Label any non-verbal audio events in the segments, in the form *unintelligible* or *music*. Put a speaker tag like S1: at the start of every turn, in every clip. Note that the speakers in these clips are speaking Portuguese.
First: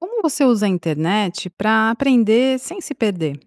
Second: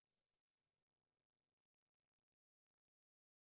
S1: Como você usa a internet pra aprender sem se perder?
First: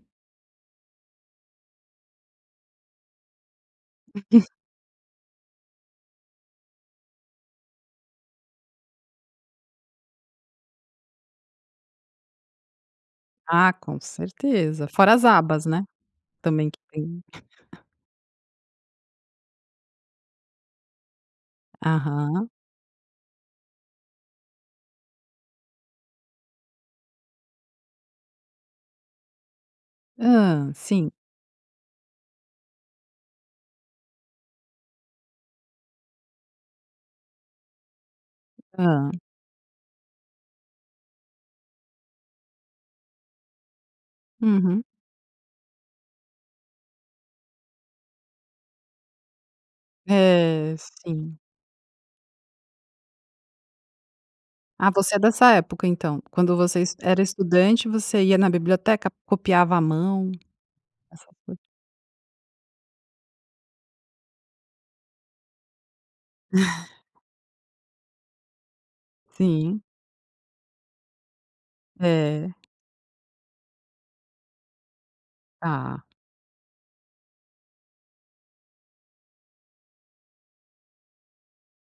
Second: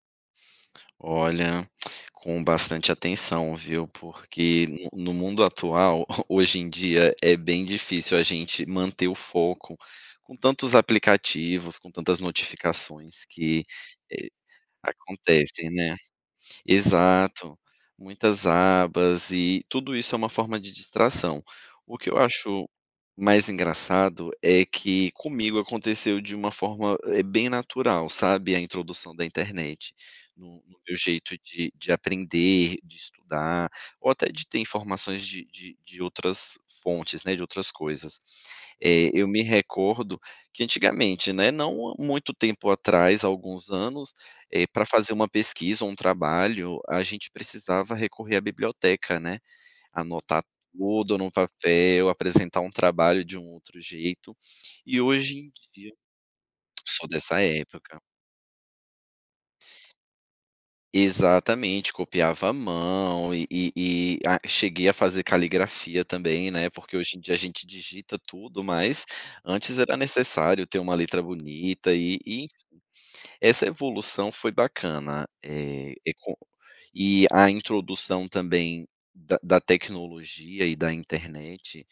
S2: Olha, com bastante atenção, viu. Porque no no mundo atual, *chuckles* hoje em dia, é bem difícil a gente manter o foco com tantos aplicativos, com tantas notificações que
S1: Ah, com
S2: eh,
S1: certeza, fora as abas
S2: acontecem,
S1: né.
S2: né.
S1: Também que tem.
S2: Exato,
S1: *chuckles*
S2: muitas abas e tudo isso é uma forma de distração. O que eu
S1: Aham.
S2: acho mais engraçado é que comigo aconteceu de uma, eh, forma bem natural, sabe, a introdução da internet, no
S1: Hã,
S2: no meu
S1: sim.
S2: jeito de de aprender, de estudar, ou até de ter informações de de de outras fontes, né, de outras coisas.
S1: Hã.
S2: Eh, eu me recordo que antigamente, né, não há muito tempo atrás, há alguns anos, eh
S1: Uhum.
S2: pra fazer uma pesquisa ou um trabalho, a gente precisava recorrer à biblioteca, né, anotar
S1: É,
S2: tudo no
S1: sim.
S2: papel, apresentar um trabalho de um outro jeito.
S1: Ah,
S2: E
S1: você é
S2: hoje
S1: dessa
S2: em
S1: época
S2: dia
S1: então, quando você
S2: sou
S1: era
S2: dessa
S1: estudante
S2: época.
S1: você ia na biblioteca copiava a mão, essas coi
S2: Exatamente, copiava a mão e e e a cheguei a fazer caligrafia também, né. Porque
S1: *chuckles*
S2: hoje em dia a gente digita tudo, mas antes
S1: Sim.
S2: era necessário ter uma letra bonita e e enfim.
S1: É.
S2: Essa evolução foi bacana, eh,
S1: Tá.
S2: é com e a introdução também da da tecnologia e da internet,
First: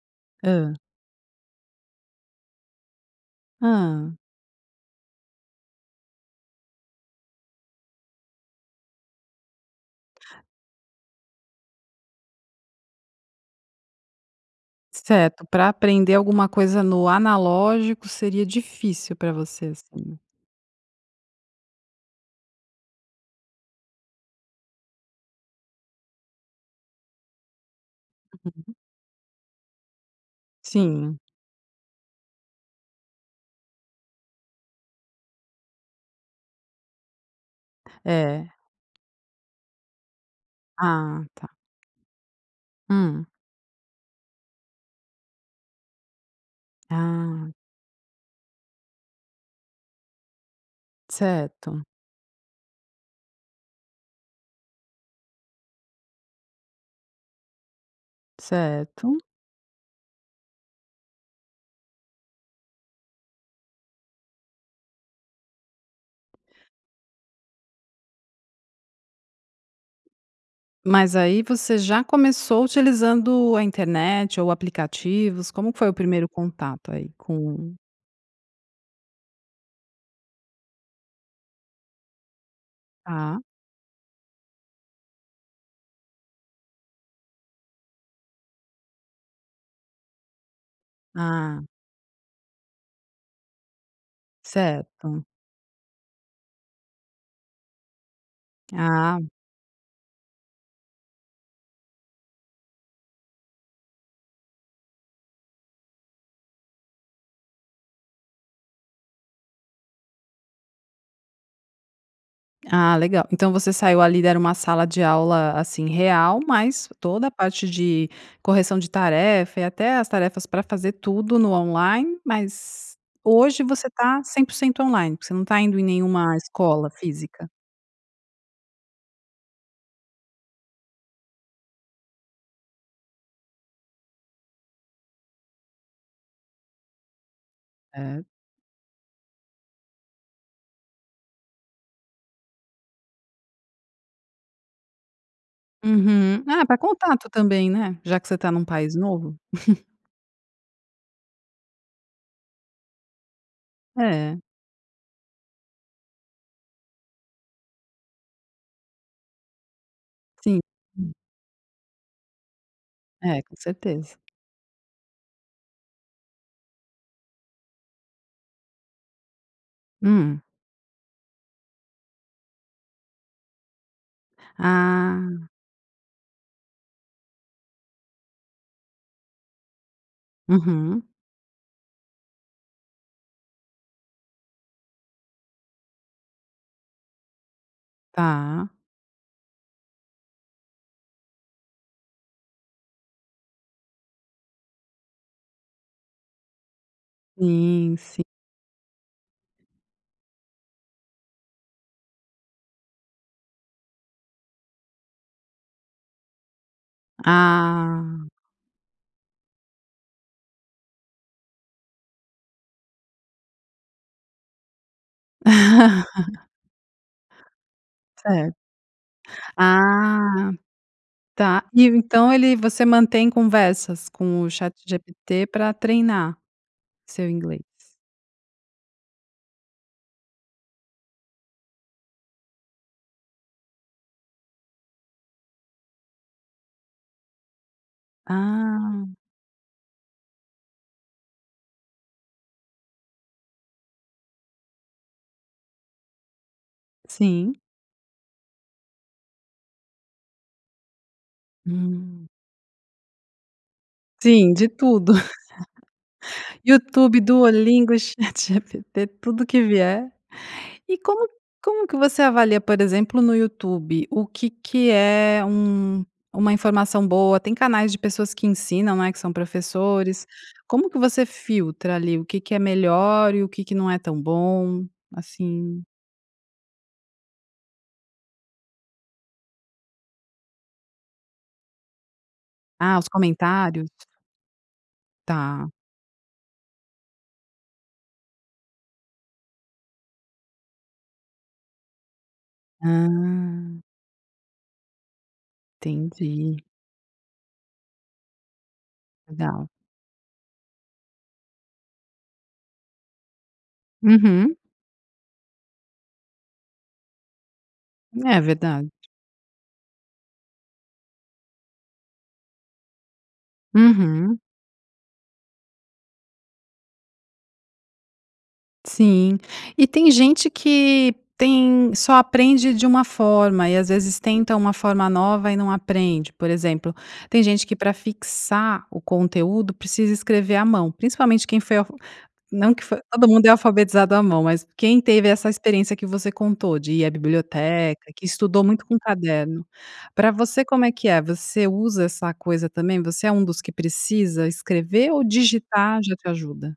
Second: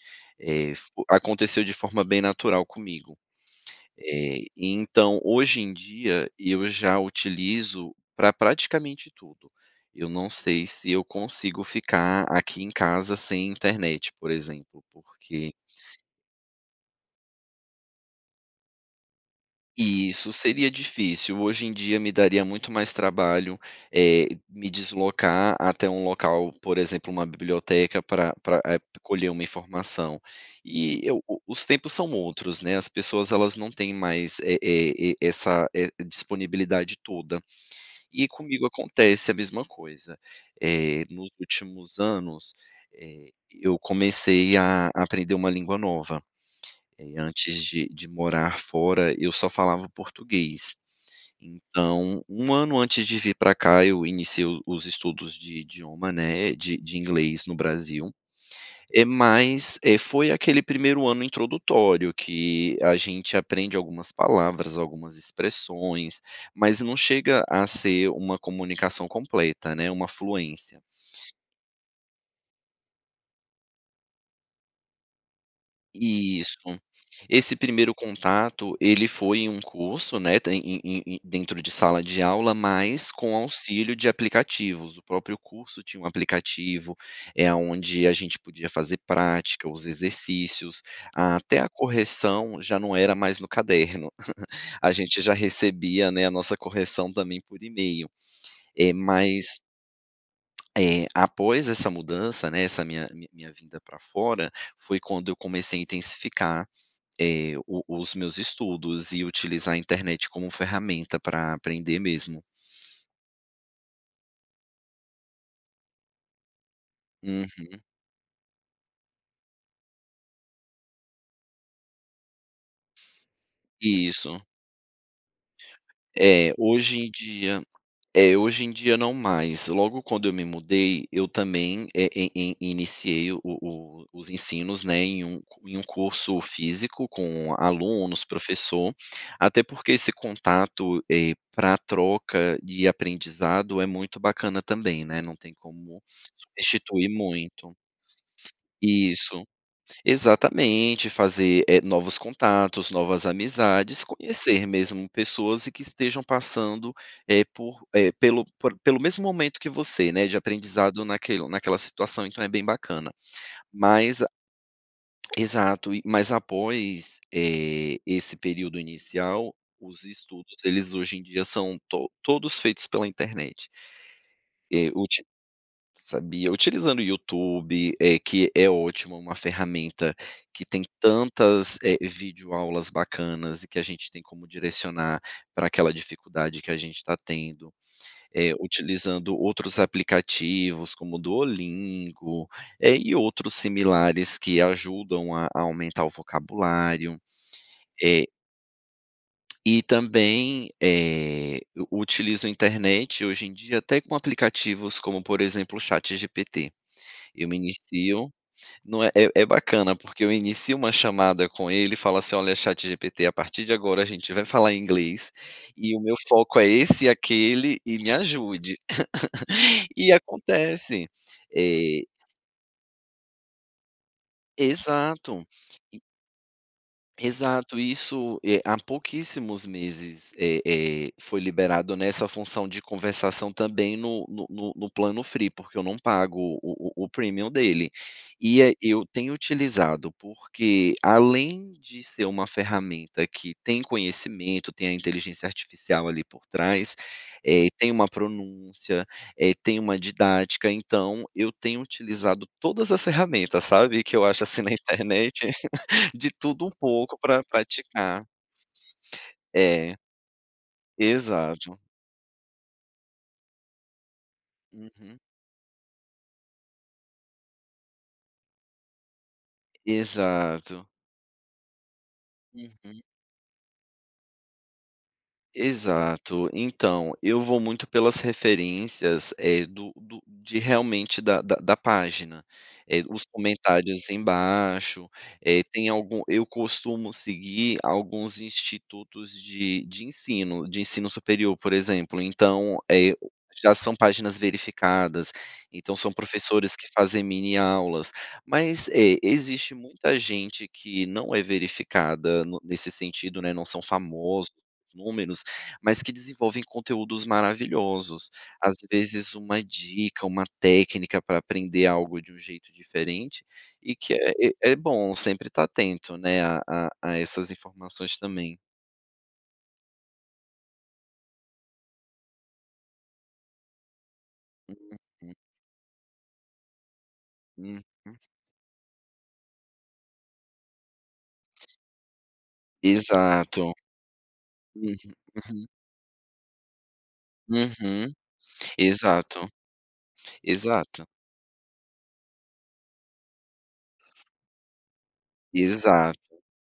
S1: Hã.
S2: eh fo aconteceu de forma bem natural comigo.
S1: Hã.
S2: Eh, então, hoje em dia, eu já utilizo pra praticamente tudo. Eu não sei se eu consigo ficar aqui em casa sem internet, por exemplo,
S1: Certo,
S2: porque
S1: pra aprender alguma coisa no analógico seria difícil pra você, assim.
S2: Isso, seria difícil. Hoje em dia me daria muito mais trabalho, eh, me deslocar até um local, por exemplo, uma biblioteca pra pra
S1: *unintelligible*
S2: eh, colher uma informação. E
S1: Sim.
S2: eu o os tempos são outros, né. As pessoas elas não têm mais é é é essa é disponibilidade toda. E
S1: É.
S2: comigo acontece a mesma coisa, eh,
S1: Ah
S2: nos
S1: tá.
S2: últimos anos,
S1: Hum.
S2: eh, eu comecei a aprender uma língua nova. Eh,
S1: Ah.
S2: antes de de morar fora, eu só falava o português.
S1: Certo.
S2: Então, 1 ano antes de vir pra cá, eu iniciei o os estudos de idioma, né, de de inglês no Brasil, eh,
S1: Certo.
S2: mais, eh, foi aquele primeiro ano introdutório, que a gente aprende algumas palavras, algumas expressões, mas não chega a ser uma comunicação completa, né. Uma fluência.
S1: Mas aí você já começou utilizando a internet ou aplicativos? Como que foi o primeiro
S2: Isso.
S1: contato aí
S2: Esse
S1: com
S2: primeiro contato ele foi em um curso, né, tem em em em dentro de sala de aula, mas com
S1: Tá.
S2: auxílio de aplicativos, o próprio curso tinha um aplicativo, eh, aonde a gente podia fazer prática, os exercícios, até
S1: Ah.
S2: a correção já não era mais no caderno. *chuckles* A gente
S1: Certo.
S2: já recebia, né, a nossa correção também por email. É
S1: Ah.
S2: mais *smacks lips* eh, após essa mudança, né, essa minha mi minha vinda pra fora, foi quando eu comecei a intensificar, eh, o os meus estudos e utilizar a internet como ferramenta pra aprender mesmo.
S1: Ah legal, então você saiu ali, era uma sala de aula assim real, mas toda a parte
S2: Uhum.
S1: de correção de tarefa e até as tarefas pra fazer tudo no online, mas hoje você tá
S2: Isso.
S1: 100% online, você não tá indo em nenhuma
S2: Eh,
S1: escola
S2: hoje em
S1: física?
S2: dia é, hoje em dia não mais, logo quando eu me mudei, eu também eh, e e e iniciei o o o os ensinos, né, em um em um curso físico com
S1: É.
S2: alunos, professor. Até porque esse contato, eh, pra troca e aprendizado é muito bacana também, né, não tem como
S1: Uhum. Ah, pra
S2: substituir
S1: contato também,
S2: muito.
S1: né? Já que você tá num país novo.
S2: Isso.
S1: *chuckles*
S2: Exatamente, fazer, eh, novos contatos, novas amizades,
S1: É.
S2: conhecer mesmo pessoas e que estejam passando, eh por, eh pelo por pelo mesmo momento que você, né, de
S1: Sim.
S2: aprendizado
S1: Hum.
S2: naquelo naquela situação. Então é bem bacana.
S1: É, com certeza.
S2: Mas a exato, e mas após, eh, esse período inicial, os
S1: Hum.
S2: estudos, eles hoje em dia são to todos feitos pela internet. Eh, uti
S1: Ah.
S2: sabia utilizando o YouTube, eh, que é ótimo, uma ferramenta que tem
S1: Uhum.
S2: tantas, eh, videoaulas bacanas e que a gente tem como direcionar pra aquela dificuldade que a gente tá tendo. Eh,
S1: Tá.
S2: utilizando outros aplicativos como o Duolingo, eh, e outros similares que ajudam a aumentar o vocabulário.
S1: Sim, si
S2: Eh E também, eh, eu utilizo a internet, hoje em dia até com aplicativos como, por exemplo, o ChatGPT. Eu me
S1: Ah.
S2: inicio não é é é bacana porque eu inicio uma chamada com ele e falo assim: "Olha ChatGPT, a partir de agora a gente vai falar em inglês, e o meu
S1: *laughs*
S2: foco é esse e aquele, e me
S1: Certo.
S2: ajude". *laughs* E
S1: Ah,
S2: acontece.
S1: tá. E o
S2: E
S1: então ele você mantém conversas com o
S2: Exato.
S1: ChatGPT pra
S2: E
S1: treinar seu inglês?
S2: Exato. Isso, eh, há pouquíssimos meses, eh eh, foi liberado nessa função de conversação também no no no no plano free, porque eu não pago o o o premium dele. E a eu
S1: Ah.
S2: tenho utilizado porque, além de ser uma ferramenta que tem conhecimento, tem a inteligência artificial ali por trás,
S1: Sim.
S2: eh, tem uma pronúncia, eh, tem uma didática, então eu tenho
S1: Hum.
S2: utilizado todas as ferramentas, sabe, que eu acho
S1: Sim,
S2: assim
S1: de
S2: na
S1: tudo.
S2: internet, *laughs* de
S1: *laughs*
S2: tudo um
S1: YouTube,
S2: pouco pra
S1: Duolingo,
S2: praticar.
S1: ChatGPT, tudo que
S2: É.
S1: vier. E como
S2: Exato.
S1: como que você avalia, por exemplo, no YouTube, o que que
S2: Uhum.
S1: é um uma informação boa? Tem canais de pessoas que ensinam, né, que são professores,
S2: Exato.
S1: como que você filtra, ali, o que que é
S2: Uhum.
S1: melhor, e o que que não é tão bom assim?
S2: Exato. Então, eu vou muito pelas referências, eh, do do de realmente da da da página,
S1: Ah,
S2: eh,
S1: os
S2: os
S1: comentários?
S2: comentários embaixo, eh,
S1: Tá.
S2: tem algum eu costumo seguir alguns institutos de de ensino, de ensino superior, por exemplo, então, eh, o já
S1: Ah.
S2: são páginas verificadas, então são
S1: Entendi.
S2: professores que fazem mini aulas. Mas, é,
S1: Legal.
S2: existe muita gente que não é verificada no nesse sentido, né, não são famosos
S1: Uhum.
S2: os números, mas que desenvolvem conteúdos maravilhosos.
S1: É
S2: Às
S1: verdade.
S2: vezes, uma dica, uma técnica para aprender algo de um jeito diferente, e que
S1: Uhum.
S2: é é bom sempre estar atento, né, a a a essas informações também.
S1: Sim. E tem gente que tem só aprende de uma forma e, às vezes, tenta uma forma
S2: Uhum.
S1: nova e não aprende. Por exemplo, tem gente que para
S2: Uhum.
S1: fixar o conteúdo, precisa escrever à mão, principalmente quem foi alf não que foi, todo mundo é
S2: Exato.
S1: alfabetizado à mão, mas
S2: Uhum,
S1: quem teve essa
S2: uhum.
S1: experiência que você contou de ir à biblioteca,
S2: Uhum.
S1: que estudou muito com
S2: Exato.
S1: caderno. Para você, como é
S2: Exato.
S1: que é? Você usa essa coisa também? Você é um dos que precisa escrever ou digitar já
S2: Exato.
S1: te ajuda?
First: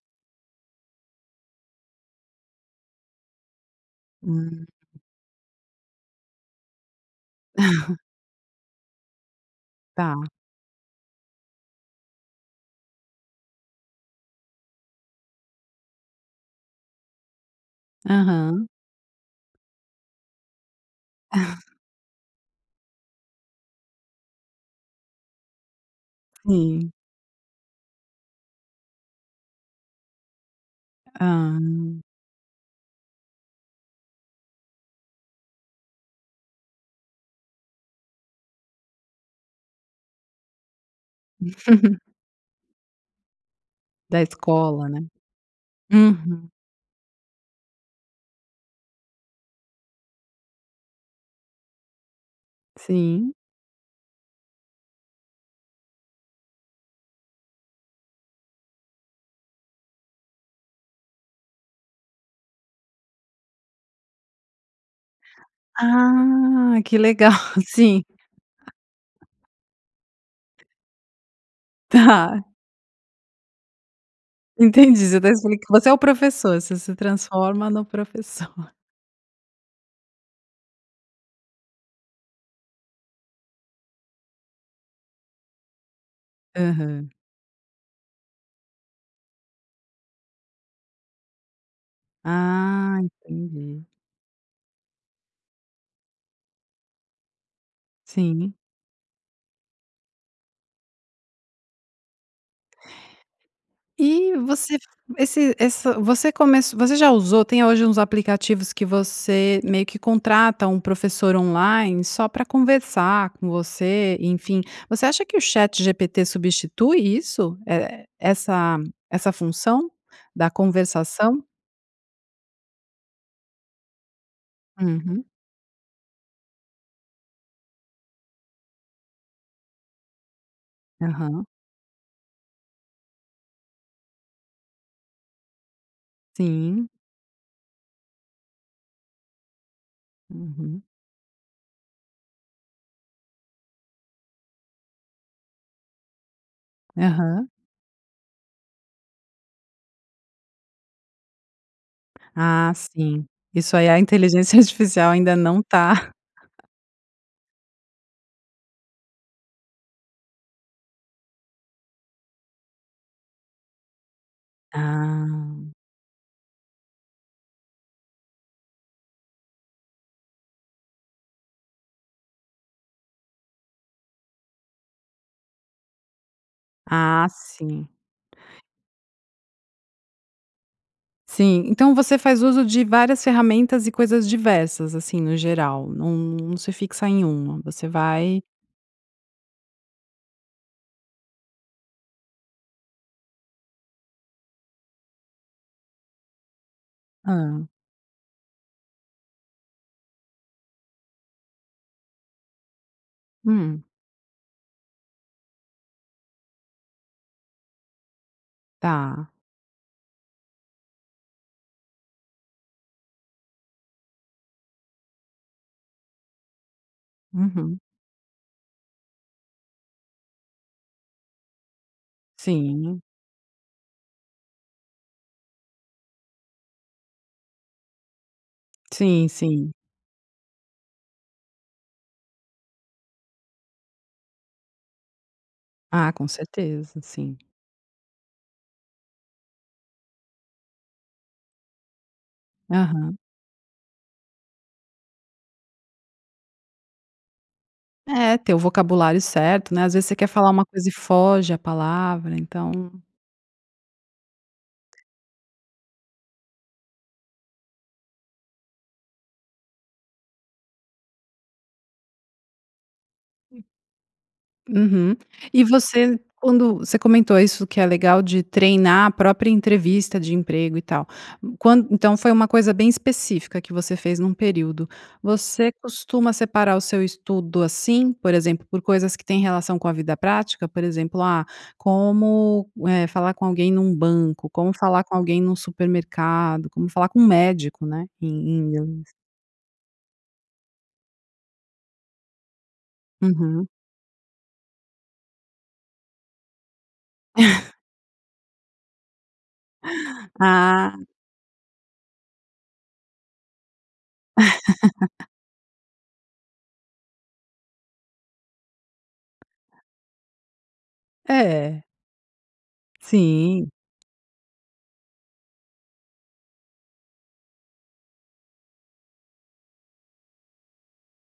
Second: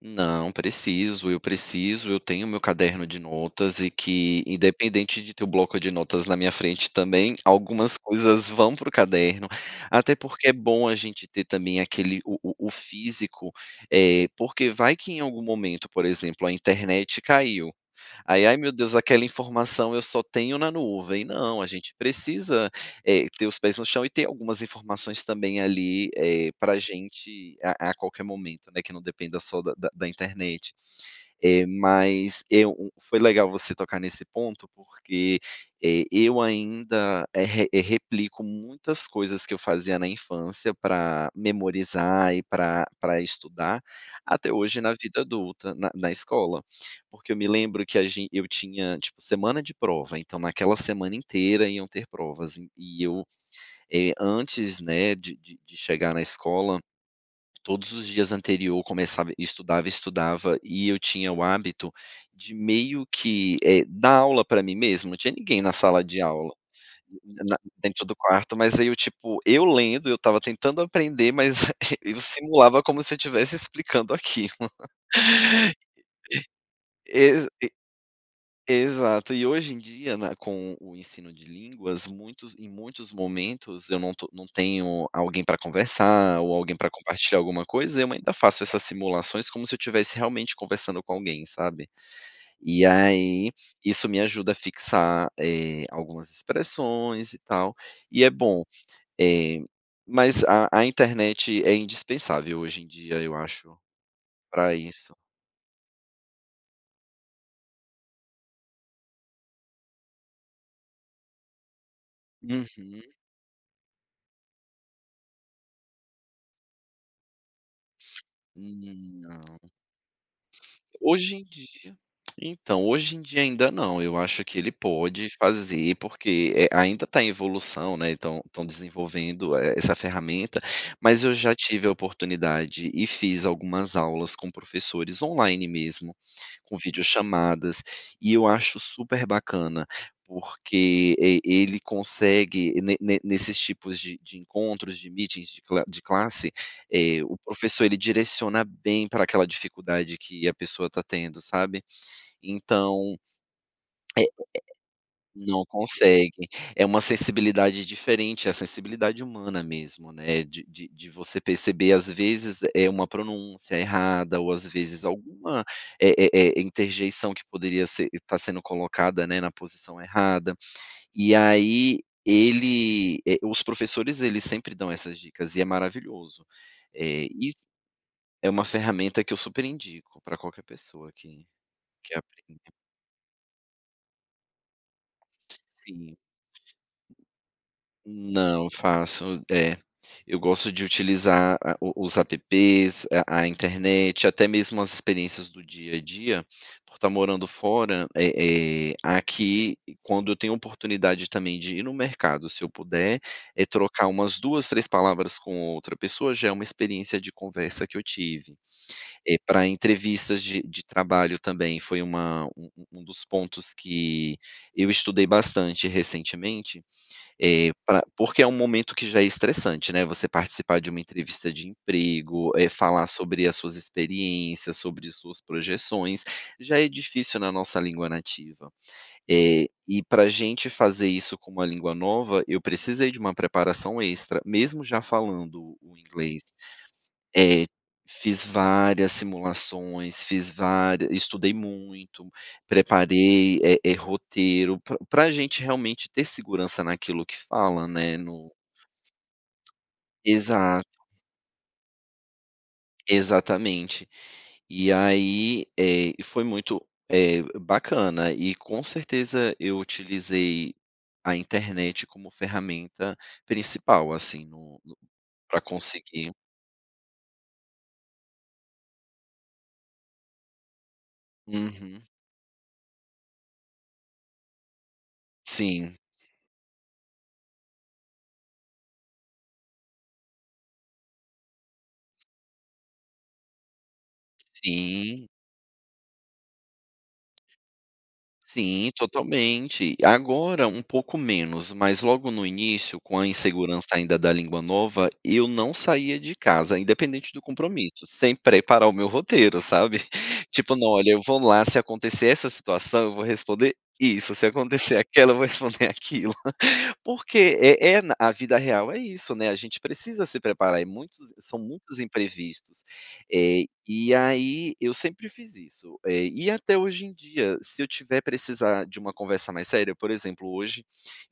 S2: Não. Preciso, eu preciso. Eu tenho o meu caderno de notas e que,
S1: Hum.
S2: independente de ter o bloco de notas na minha frente também, algumas
S1: *chuckles*
S2: coisas vão para o caderno, até
S1: Tá.
S2: porque é bom a gente ter também aquele o o o físico, eh, porque vai que em algum momento, por exemplo, a internet caiu, aí, "ai
S1: Aham.
S2: meu Deus, aquela informação eu só tenho na nuvem", não, a
S1: *chuckles*
S2: gente precisa, eh, ter os pés no chão e ter algumas informações também ali, eh, para
S1: Sim.
S2: gente a a qualquer momento, né, que não depende só da da da internet. Eh,
S1: Ah.
S2: mas, eu um foi legal você tocar nesse ponto porque, eh, eu ainda, eh, re replico muitas coisas que eu fazia na infância pra
S1: *laughs*
S2: memorizar e pra pra estudar,
S1: Da
S2: até hoje
S1: escola,
S2: na
S1: né.
S2: vida adulta, na na
S1: Uhum.
S2: escola, porque eu me lembro que a gen eu tinha, tipo, semana de prova, então naquela semana inteira iam ter provas, e eu,
S1: Sim.
S2: eh, antes, né, de de de chegar na escola, todos os dias anterior começava estudava, estudava e eu tinha o hábito de meio que, eh, dar aula pra mim mesmo? Não tinha ninguém na sala de aula,
S1: Ah, que legal.
S2: na na
S1: sim.
S2: dentro do quarto, mas aí, eu,
S1: *laughs*
S2: tipo, eu lendo, eu estava tentando aprender, mas aí eu
S1: Tá.
S2: simulava como se eu estivesse explicando aquilo.
S1: Entendi. Você tá explic você é o professor, você
S2: *laughs*
S1: se
S2: Exa e
S1: transforma no professor.
S2: exato. E hoje em dia, né, com o ensino de línguas, muitos em muitos momentos eu não to não tenho alguém pra conversar ou alguém pra
S1: Aham.
S2: compartilhar alguma coisa, eu ainda faço essas simulações como se eu estivesse realmente conversando com alguém, sabe? E
S1: Ah,
S2: aí,
S1: entendi.
S2: isso me ajuda a fixar, eh, algumas expressões e tal, e é
S1: Sim.
S2: bom. Eh, mas a a internet é indispensável hoje em dia, eu acho,
S1: E
S2: pra
S1: você f
S2: isso.
S1: esse ess você comec você já usou tem hoje uns aplicativos que você meio que contrata um professor online só pra
S2: Uhum.
S1: conversar com você, enfim. Você acha que o ChatGPT substitui isso? Eh, essa
S2: Hum,
S1: essa
S2: não.
S1: função da
S2: Hoje
S1: conversação?
S2: em dia Então, hoje em dia ainda não, eu acho que ele
S1: Uhum.
S2: pode fazer porque, eh, ainda está em evolução, né, e estão estão desenvolvendo, eh, essa ferramenta, mas eu
S1: Aham.
S2: já tive a oportunidade e fiz algumas aulas com professores online mesmo, com
S1: Sim.
S2: vídeo chamadas, e eu acho super bacana,
S1: Uhum.
S2: porque e ele consegue ne ne nesses tipos de de encontros, de meetings, de cla de classe, eh, o
S1: Aham.
S2: professor ele direciona bem pra aquela dificuldade que a pessoa está tendo, sabe,
S1: Ah,
S2: então
S1: sim. Isso aí a
S2: é é.
S1: inteligência artificial, ainda não
S2: Não
S1: tá
S2: consegue.
S1: *chuckles*
S2: É uma sensibilidade diferente, a sensibilidade humana mesmo, né, de de de você perceber, às vezes, eh, uma pronúncia errada ou, às vezes, alguma,
S1: Ah.
S2: eh eh, interjeição que poderia ser está sendo colocada, né, na posição errada. E aí ele, eh, os professores eles sempre dão essas dicas, e é maravilhoso.
S1: Ah,
S2: Eh, e s
S1: sim.
S2: É uma ferramenta que eu super indico, pra qualquer pessoa que
S1: Sim. Então
S2: quer
S1: você faz uso
S2: aprender.
S1: de várias ferramentas e coisas diversas, assim, no geral,
S2: Sim.
S1: não não se fixa em uma, você vai
S2: Não. Faço. É. Eu gosto de utilizar a o os APPs, a a internet, até mesmo as experiências do dia a dia, por estar morando
S1: Hã.
S2: fora, eh eh, aqui quando eu tenho oportunidade também de ir no mercado, se eu puder, é
S1: Hum.
S2: trocar umas 2, 3 palavras com outra pessoa já é uma experiência de conversa que eu tive.
S1: Tá.
S2: Eh, pra entrevistas de de trabalho também foi uma um um um dos pontos que eu estudei bastante recentemente, eh,
S1: Uhum.
S2: pra porque é um momento que já é estressante, né, você participar de uma entrevista de emprego, eh,
S1: Sim.
S2: falar sobre as suas experiências, sobre suas projeções, já é difícil na nossa língua nativa.
S1: Sim,
S2: Eh,
S1: sim.
S2: e pra gente fazer isso com uma língua nova, eu precisei de uma preparação extra, mesmo já falando o
S1: Ah, com
S2: inglês.
S1: certeza, sim.
S2: É. Fiz várias simulações, fiz vária estudei muito,
S1: Aham.
S2: preparei, eh eh, roteiro pra pra gente realmente ter segurança naquilo que fala, né,
S1: É,
S2: no
S1: ter o vocabulário certo, né, às vezes você quer falar uma coisa e
S2: Exato.
S1: foge a palavra, então
S2: Exatamente. E aí, eh, foi muito, eh, bacana e com certeza eu utilizei a internet como ferramenta principal, assim, no no
S1: Uhum.
S2: pra
S1: E você
S2: conseguir.
S1: quando você comentou isso que é legal de treinar a própria entrevista de emprego e tal, quan
S2: Uhum.
S1: então foi uma coisa bem específica que você fez num período. Você
S2: Sim.
S1: costuma separar o seu estudo assim? Por exemplo, por coisas que têm relação com a vida prática? Por exemplo, ah, como, eh, falar com alguém num banco, como falar com
S2: Sim.
S1: alguém num supermercado, como falar com médico, né, em em
S2: Sim,
S1: inglês.
S2: totalmente. Agora, um pouco menos, mas logo no início, com a
S1: Uhum.
S2: insegurança ainda da língua nova, eu não saía de casa, independente do
S1: *chuckles*
S2: compromisso, sem preparar o meu roteiro, sabe. *chuckles* Tipo: "não,
S1: Ah.
S2: olha, eu vou lá, se acontecer essa situação, eu vou responder isso, se acontecer
S1: *laughs*
S2: aquela, eu vou responder aquilo". Porque é é na a vida real é isso, né, a gente precisa se preparar e muitos são
S1: É.
S2: muitos imprevistos. Eh,
S1: Sim.
S2: e aí eu sempre fiz isso. Eh, e até hoje em dia, se eu tiver precisar de uma conversa mais séria, por exemplo, hoje,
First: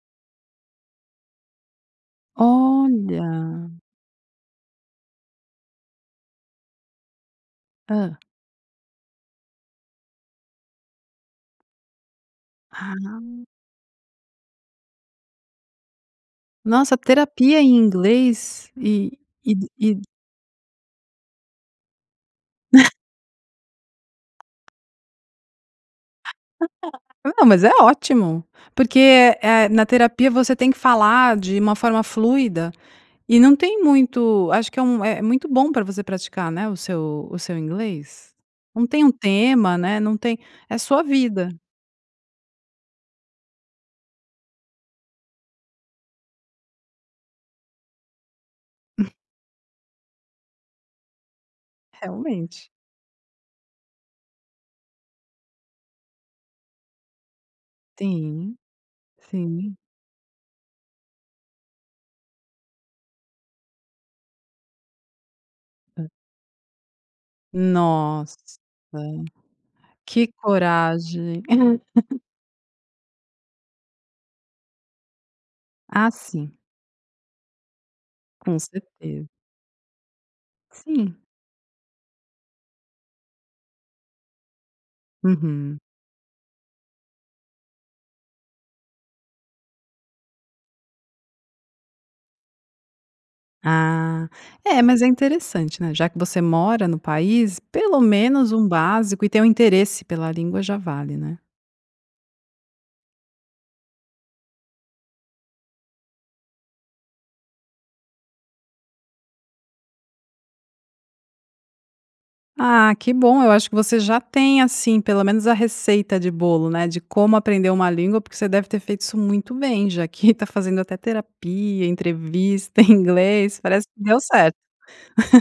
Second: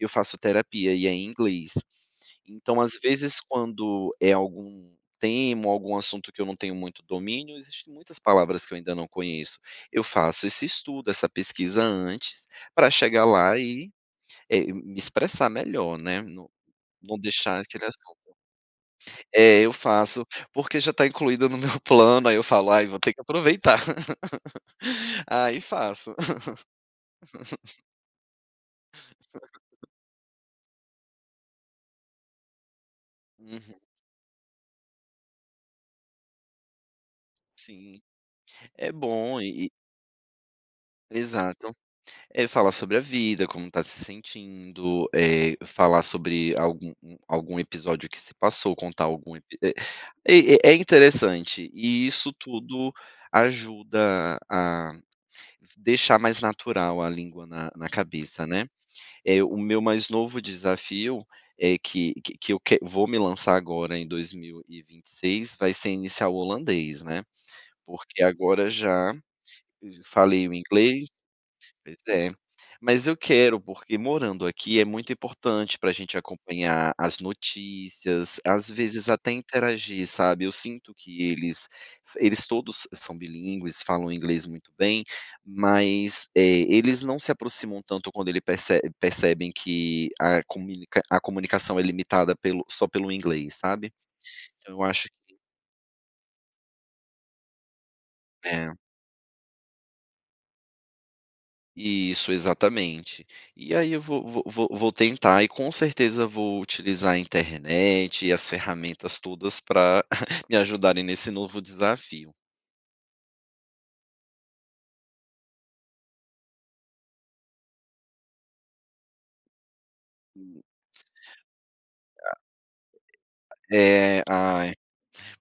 S2: eu faço terapia e é em inglês, então às vezes
S1: Olha!
S2: quando é algum tema ou algum assunto que eu não tenho muito domínio, existem
S1: Hã.
S2: muitas palavras que eu ainda não conheço, eu faço esse estudo, essa pesquisa antes, pra
S1: Ah.
S2: chegar lá e, eh, me expressar melhor, né, não
S1: Nossa,
S2: não
S1: terapia
S2: deixar
S1: em
S2: aquele assunto.
S1: inglês? E e
S2: É, eu
S1: e
S2: faço, porque já está incluída no meu plano, aí eu falo: "aí
S1: *chuckles*
S2: vou ter que aproveitar". *laughs* Aí, faço.
S1: *unintelligible* Não, mas é
S2: *laughs*
S1: ótimo! Porque, eh eh, na
S2: *laughs*
S1: terapia você tem que falar de uma forma fluida e não
S2: Uhum.
S1: tem muito acho que é um é muito bom pra você praticar, né, o seu o seu
S2: Sim.
S1: inglês. Não
S2: É
S1: tem um
S2: bom e e
S1: tema, né, não tem é sua vida.
S2: Exato. É falar sobre a vida, como está se sentindo, eh, falar sobre algum um algum episódio que se passou, contar
S1: Hum.
S2: algum ep e É é interessante. E isso
S1: Realmente.
S2: tudo ajuda a deixar mais natural a língua na na cabeça,
S1: Tem,
S2: né. Eh, o
S1: sim.
S2: meu mais novo desafio é que que que eu quer vou me lançar agora em 2026, vai ser
S1: Hã.
S2: iniciar o holandês, né. Porque
S1: Nossa,
S2: agora, já
S1: que
S2: falei o inglês
S1: coragem.
S2: pois
S1: *laughs*
S2: é. Mas eu quero porque, morando aqui, é muito importante pra
S1: Ah,
S2: gente
S1: sim.
S2: acompanhar as notícias,
S1: Com
S2: às vezes
S1: certeza.
S2: até interagir, sabe? Eu sinto
S1: Sim.
S2: que eles eles todos são bilíngues, falam inglês muito bem,
S1: Uhum.
S2: mas, eh, eles não se aproximam tanto quando ele perce percebem que a comunic a comunicação é limitada pelo só pelo inglês, sabe.
S1: Ah.
S2: Então
S1: É,
S2: eu
S1: mas é
S2: acho que
S1: interessante, né, já que você mora no país, pelo menos um
S2: É.
S1: básico, e tem o interesse pela língua, já vale, né?
S2: Isso, exatamente. E aí eu vou vou vou vou tentar, e com certeza vou utilizar a internet, e as ferramentas todas pra *chuckles* me ajudarem nesse novo desafio.
S1: Ah, que bom. Eu acho que você já tem, assim, pelo menos a receita de bolo, né, de como aprender uma língua, porque você deve ter feito isso muito bem, já que está
S2: Hum.
S1: fazendo até terapia,
S2: A
S1: entrevista, em inglês.
S2: *unintelligible*
S1: Parece que deu
S2: É.
S1: certo!
S2: Ai,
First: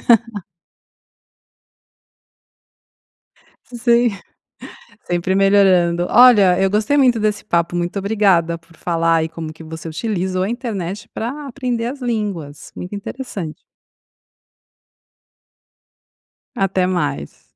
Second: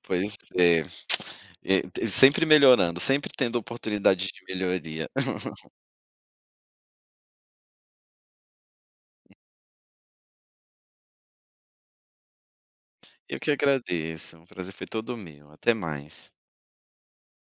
S2: pois
S1: *laughs*
S2: é. *clicks tongue* É t sempre melhorando, sempre tendo
S1: Sim,
S2: oportunidade de melhoria.
S1: sempre
S2: *laughs*
S1: melhorando. Olha, eu gostei muito desse papo. Muito obrigada por falar aí como que você utilizou a internet pra aprender as línguas, muito
S2: Eu que
S1: interessante.
S2: agradeço. O prazer foi todo meu, até mais.
S1: Até mais.